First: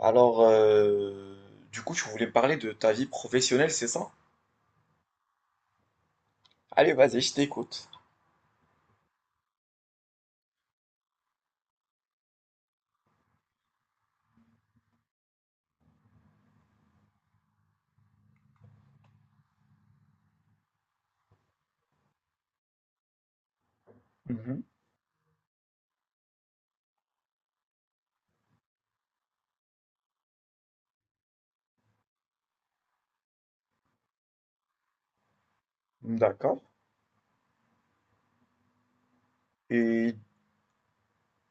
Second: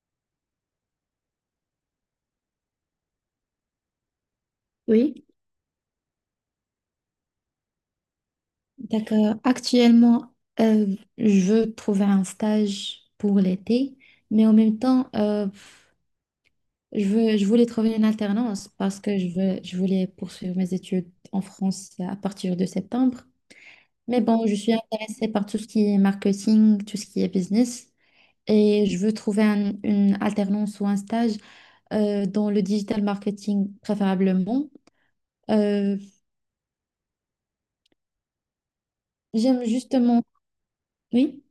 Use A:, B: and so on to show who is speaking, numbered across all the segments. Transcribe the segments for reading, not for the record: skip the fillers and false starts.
A: Alors, euh, du coup, tu voulais me parler de ta vie professionnelle, c'est ça?
B: Oui.
A: Allez, vas-y, je t'écoute.
B: Donc, actuellement, euh, je veux trouver un stage pour l'été, mais en même temps, je voulais trouver une alternance parce que je voulais poursuivre mes études en France à partir de septembre. Mais bon, je
A: Mhm.
B: suis intéressée par tout ce qui est marketing, tout ce qui est business, et je veux trouver une alternance ou un stage dans le digital marketing préférablement. Euh,
A: D'accord.
B: J'aime
A: Et
B: justement. Oui.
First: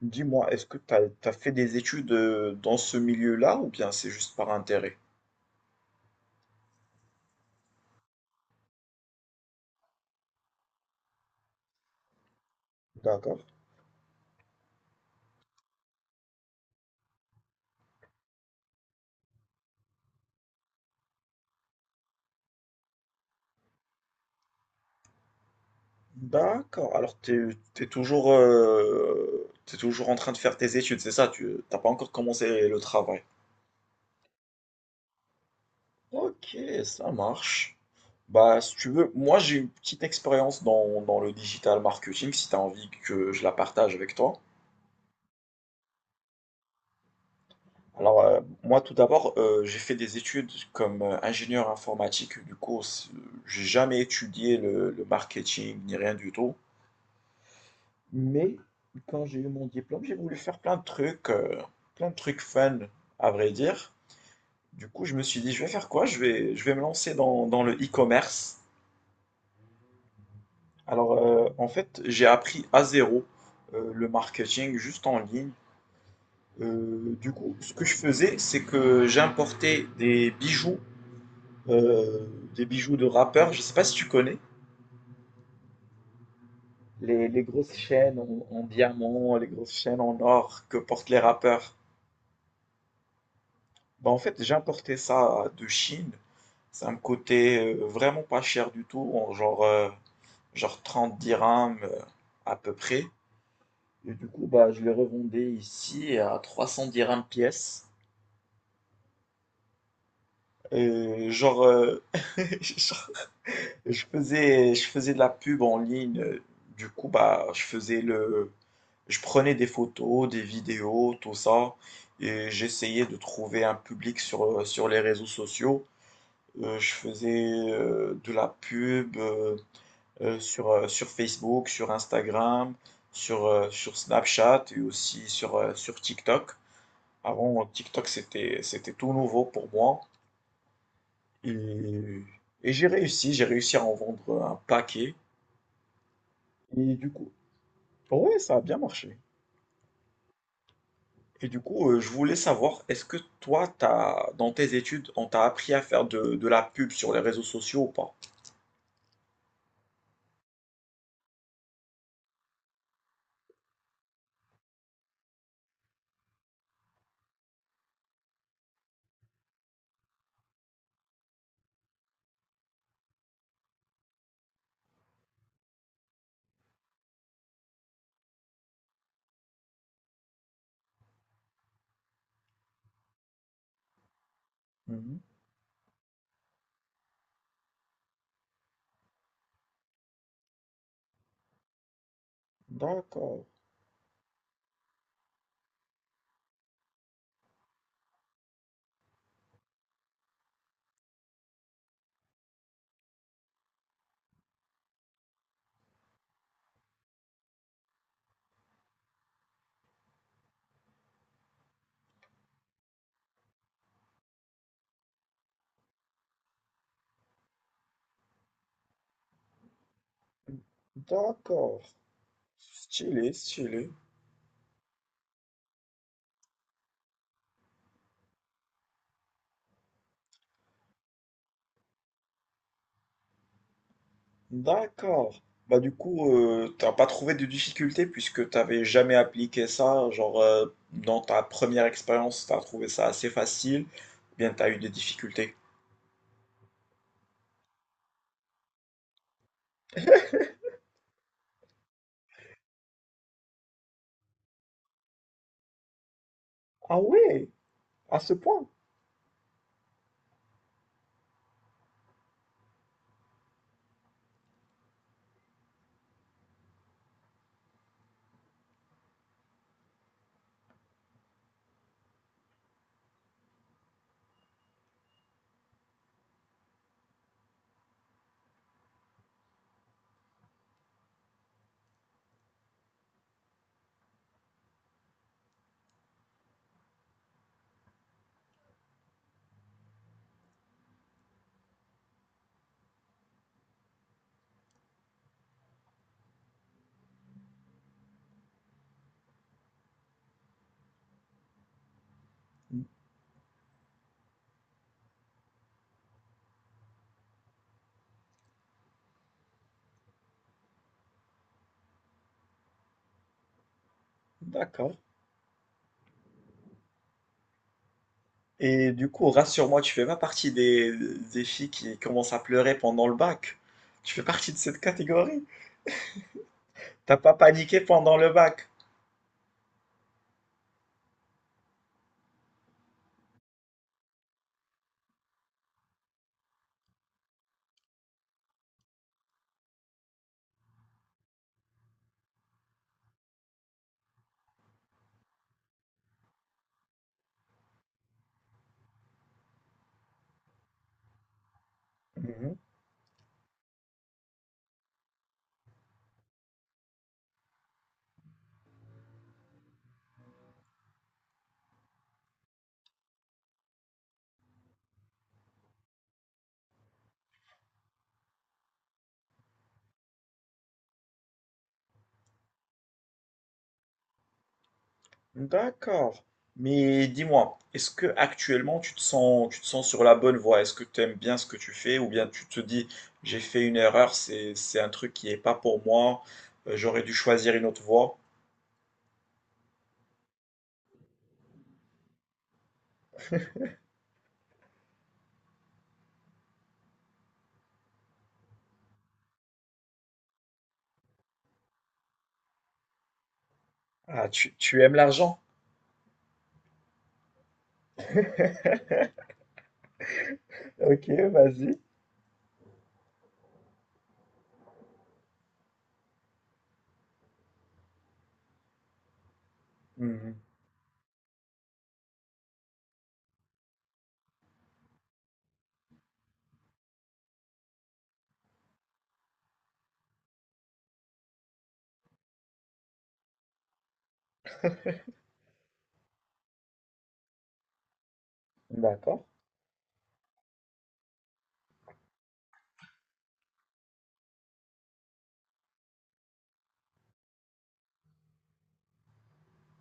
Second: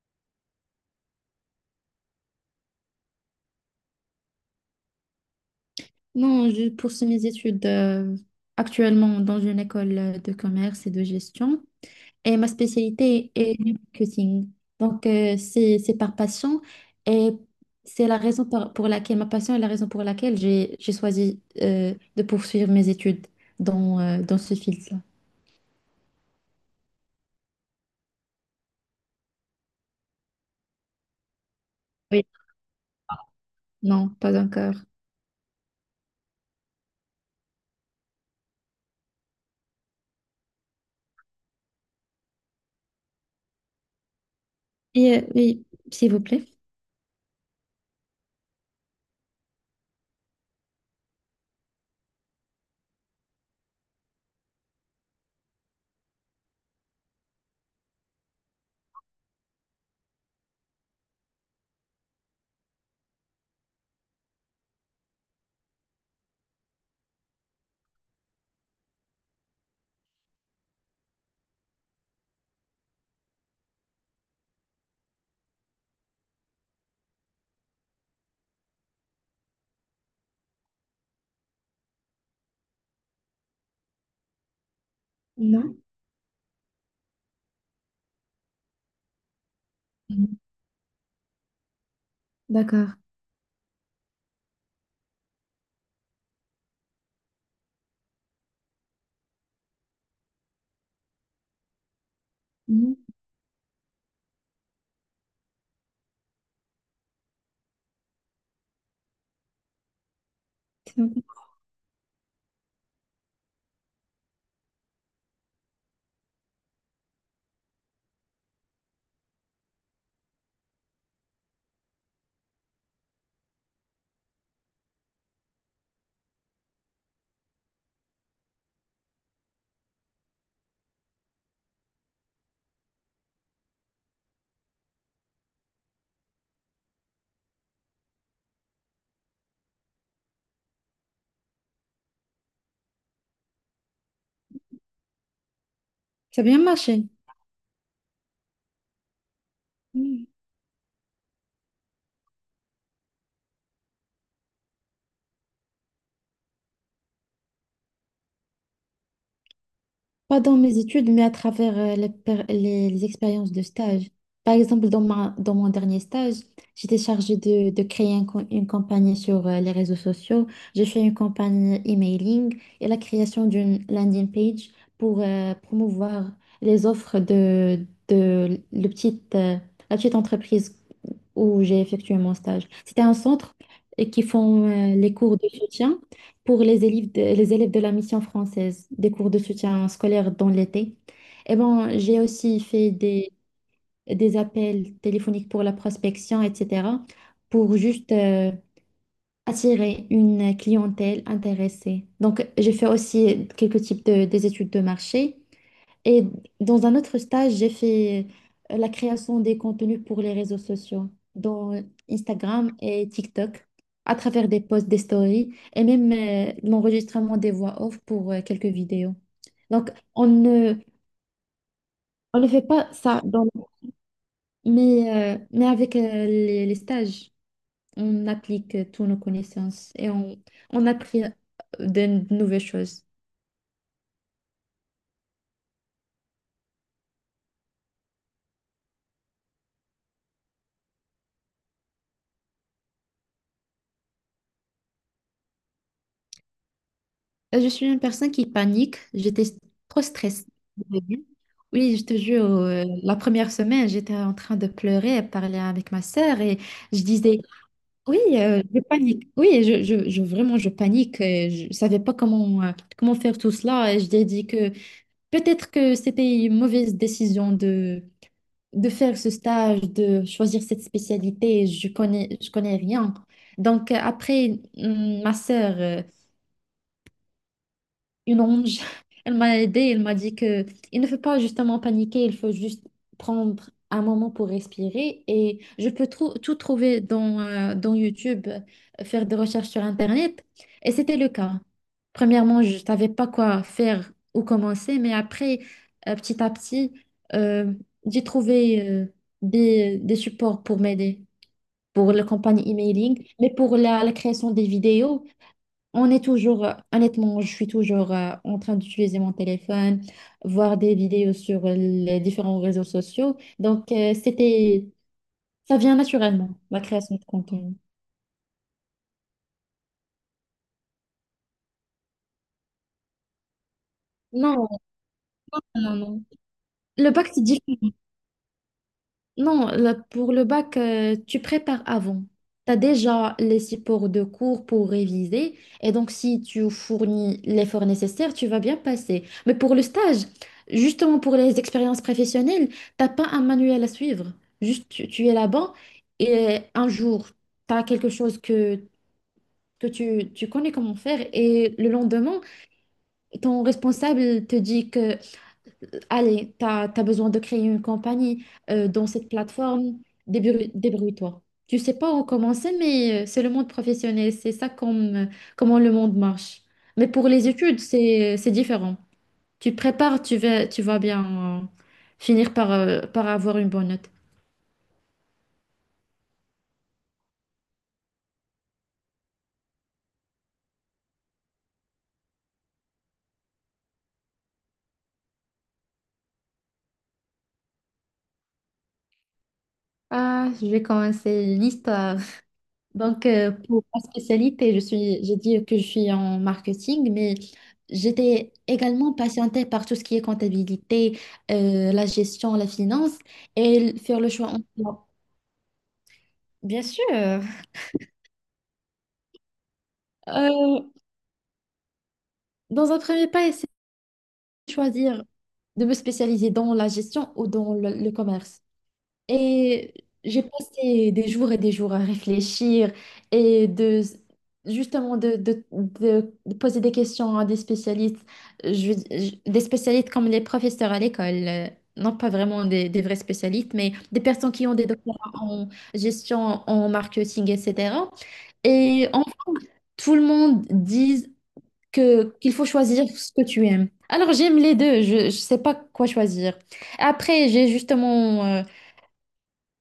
A: dis-moi, est-ce que tu as, fait des études dans ce milieu-là ou bien c'est juste par intérêt?
B: Non, je poursuis mes études actuellement dans une école de commerce et de gestion. Et ma spécialité
A: D'accord.
B: est le marketing. Donc, c'est par passion. Et c'est la raison pour laquelle, ma passion est la raison pour laquelle j'ai choisi de poursuivre mes études dans ce fil-là.
A: D'accord. Alors, tu es, toujours, t'es toujours en train de faire tes études, c'est ça? Tu t'as pas encore
B: Oui.
A: commencé le travail.
B: Non, pas encore.
A: Ok, ça marche. Bah, si tu veux, moi j'ai une petite expérience dans le digital marketing, si tu as envie que je la partage avec toi.
B: Et, oui, s'il vous plaît.
A: Moi tout d'abord, j'ai fait des études comme ingénieur informatique. J'ai jamais étudié le marketing ni rien du tout. Mais quand j'ai eu mon diplôme, j'ai voulu faire plein de trucs fun, à vrai dire. Du coup, je me suis dit, je vais faire quoi? Je vais me lancer dans le e-commerce. Alors, en fait, j'ai appris à zéro le marketing juste en ligne. Du coup, ce que je faisais, c'est que j'importais euh, des bijoux de rappeurs. Je sais pas si tu connais
B: Non.
A: les grosses chaînes en diamant, les grosses chaînes en
B: Mhm.
A: or que portent les rappeurs.
B: D'accord.
A: Bah, en fait, j'ai importé ça de Chine. Ça me coûtait vraiment pas cher du tout, en genre, genre 30 dirhams à peu
B: Mhm.
A: près. Et du coup, bah, je les revendais ici à 300 dirhams pièce. Et genre, genre, je faisais de la pub en ligne. Du coup, bah, je prenais des photos, des vidéos, tout ça. Et j'essayais de trouver un public sur, sur les réseaux sociaux. Je faisais, de la pub, sur, sur Facebook, sur Instagram, sur, sur Snapchat et aussi sur, sur TikTok. Avant, TikTok, c'était tout nouveau pour moi et j'ai réussi à en vendre, un paquet
B: C'est bien
A: et
B: marché.
A: du coup ouais, ça a bien marché et du coup, je voulais savoir, est-ce que toi, t'as dans tes études, on t'a appris à faire de la pub sur les réseaux sociaux ou pas?
B: Pas dans mes études, mais à travers les expériences de stage. Par exemple, dans mon dernier stage, j'étais chargée de créer une campagne sur les réseaux sociaux. J'ai fait une campagne emailing et la création d'une landing page pour promouvoir les offres la petite entreprise où j'ai effectué mon stage. C'était un centre qui font les
A: Mhm.
B: cours de soutien pour les élèves de la mission française, des cours de soutien scolaire dans l'été. Et bon, j'ai aussi fait
A: D'accord,
B: des appels téléphoniques pour la prospection, etc., pour juste attirer une clientèle intéressée. Donc, j'ai fait aussi des études de marché. Et dans un autre stage, j'ai fait la création des contenus pour les réseaux sociaux, dont Instagram et TikTok, à travers des posts, des stories et même l'enregistrement des voix off pour quelques vidéos. Donc, on ne,
A: d'accord.
B: on ne fait pas ça,
A: Stylé, stylé.
B: mais avec les stages, on applique toutes nos connaissances et on apprit de, de nouvelles choses.
A: D'accord. Bah du coup, t'as pas trouvé de difficulté puisque t'avais jamais appliqué ça. Genre, dans ta première expérience, t'as trouvé ça assez facile. Ou bien, t'as eu des difficultés.
B: Je suis une personne qui panique, j'étais trop stressée. Oui, je te jure, la première semaine, j'étais en train de pleurer et parler avec ma sœur et
A: Ah
B: je disais,
A: ouais, à
B: oui,
A: ce point.
B: je panique, oui, vraiment, je panique, je ne savais pas comment, comment faire tout cela et je lui ai dit que peut-être que c'était une mauvaise décision de faire ce stage, de choisir cette spécialité, je connais rien. Donc après, ma sœur, une ange. Elle m'a aidée, elle m'a dit que il ne faut pas justement paniquer, il faut juste prendre un moment pour respirer. Et je peux tout trouver dans YouTube, faire des recherches sur Internet. Et c'était le cas. Premièrement, je ne savais pas quoi faire ou commencer, mais après, petit à petit, euh, j'ai trouvé des supports pour m'aider, pour la campagne emailing, mais pour la création des vidéos. Honnêtement, je suis toujours en train d'utiliser mon téléphone, voir des vidéos sur les différents réseaux sociaux. Donc,
A: D'accord.
B: ça vient naturellement, la création de contenu.
A: Et du coup, rassure-moi, tu fais pas partie des filles qui commencent à pleurer pendant le bac. Tu fais partie de
B: Non,
A: cette catégorie.
B: non, non. Le
A: T'as pas
B: pacte.
A: paniqué pendant le bac.
B: Non, pour le bac, tu prépares avant. Tu as déjà les supports de cours pour réviser. Et donc, si tu fournis l'effort nécessaire, tu vas bien passer. Mais pour le stage, justement pour les expériences professionnelles, t'as pas un manuel à suivre. Juste, tu es là-bas et un jour, tu as quelque chose que tu connais comment faire. Et le lendemain,
A: Mhm.
B: ton responsable te dit que, allez, tu as besoin de créer une compagnie dans cette plateforme. Débrouille-toi. Tu sais pas où commencer, mais c'est le monde professionnel. C'est ça comme, comment le monde marche. Mais pour les études, c'est différent. Tu prépares, tu vas bien finir par avoir une bonne note.
A: D'accord. Mais dis-moi, est-ce que actuellement tu te sens sur la bonne voie? Est-ce que tu aimes bien ce que tu fais ou bien tu te dis j'ai fait une erreur, c'est un truc qui n'est pas pour moi, j'aurais dû choisir une autre voie.
B: Ah, je vais commencer une histoire. Donc, pour ma spécialité, j'ai dit que je suis en marketing, mais j'étais également passionnée par tout ce qui est comptabilité, la gestion, la finance et faire
A: Ah,
B: le choix.
A: tu aimes
B: en-
A: l'argent?
B: Bien sûr. Euh,
A: Ok, vas-y.
B: Dans un premier pas, essayer de choisir de me spécialiser dans la gestion ou dans le commerce. Et
A: Mhm.
B: j'ai passé des jours et des jours à réfléchir et de justement de poser des questions à des spécialistes. Des spécialistes comme les professeurs à l'école, non pas vraiment des vrais spécialistes, mais des personnes qui ont des doctorats en gestion, en marketing, etc. Et
A: D'accord.
B: en fait, tout le monde dit que qu'il faut choisir ce que tu aimes. Alors j'aime les deux, je ne sais pas quoi choisir. Après,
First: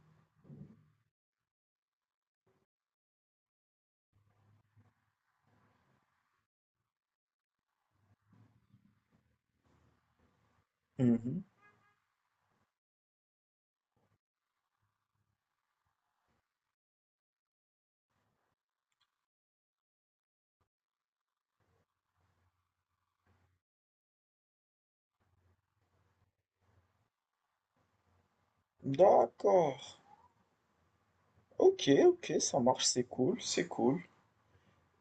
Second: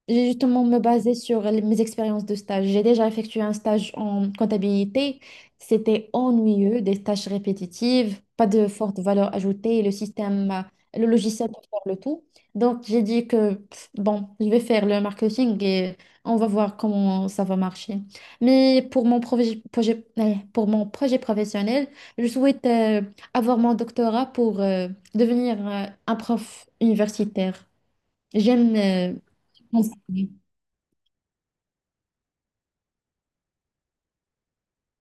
B: j'ai justement me baser sur mes expériences de stage. J'ai déjà effectué un stage en comptabilité. C'était ennuyeux, des tâches répétitives, pas de forte valeur ajoutée, et le
A: Mhm.
B: logiciel pour faire le tout. Donc j'ai dit que bon, je vais faire le marketing et on va voir comment ça va marcher. Mais pour mon projet professionnel, je souhaite avoir mon doctorat pour devenir un prof universitaire. J'aime
A: D'accord.
B: enseigner.
A: Ok, ok, ça marche, c'est cool, c'est cool.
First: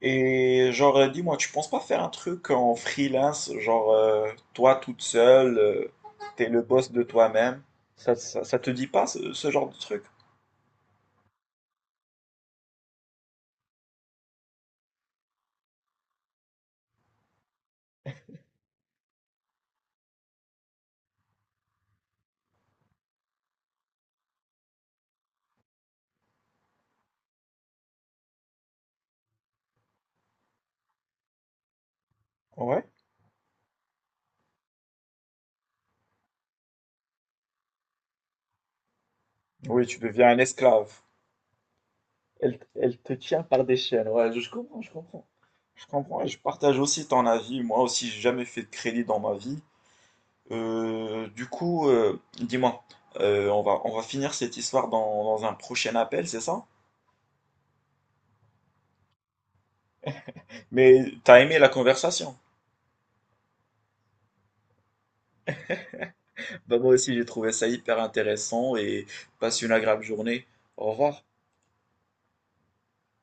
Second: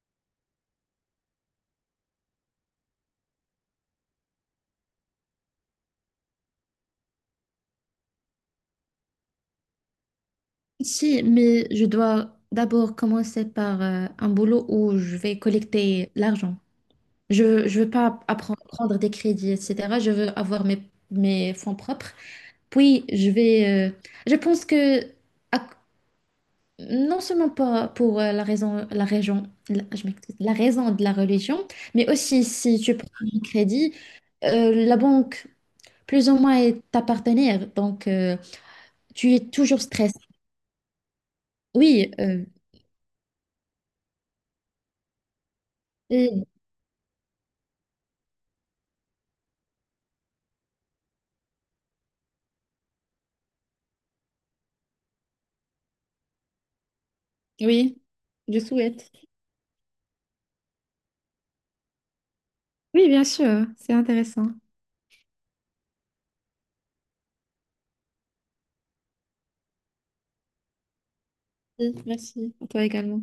A: Et genre, dis-moi, tu penses pas faire un truc en freelance, genre toi toute seule, t'es le boss de toi-même? Ça te dit pas ce genre de truc?
B: Si, mais je dois d'abord commencer par un boulot où je vais collecter l'argent. Je veux pas prendre des crédits, etc. Je veux avoir mes fonds propres. Puis, je pense que... à- non seulement pas pour la raison, je m'excuse, la raison de la religion, mais aussi si
A: Ouais.
B: tu prends un crédit, la banque, plus ou moins, est ta partenaire. Donc, tu es toujours
A: Oui, tu
B: stressé.
A: deviens un esclave.
B: Oui.
A: Elle te tient par des chaînes, ouais, je comprends, je comprends. Je comprends et je partage aussi ton avis. Moi aussi, j'ai jamais fait de crédit dans ma vie. Dis-moi, on va finir cette histoire dans un prochain appel, c'est ça?
B: Oui, je souhaite.
A: Mais t'as aimé la conversation.
B: Oui, bien sûr, c'est intéressant.
A: Bah moi aussi j'ai trouvé ça hyper intéressant et passe une agréable journée. Au revoir.
B: Oui, merci. À toi également.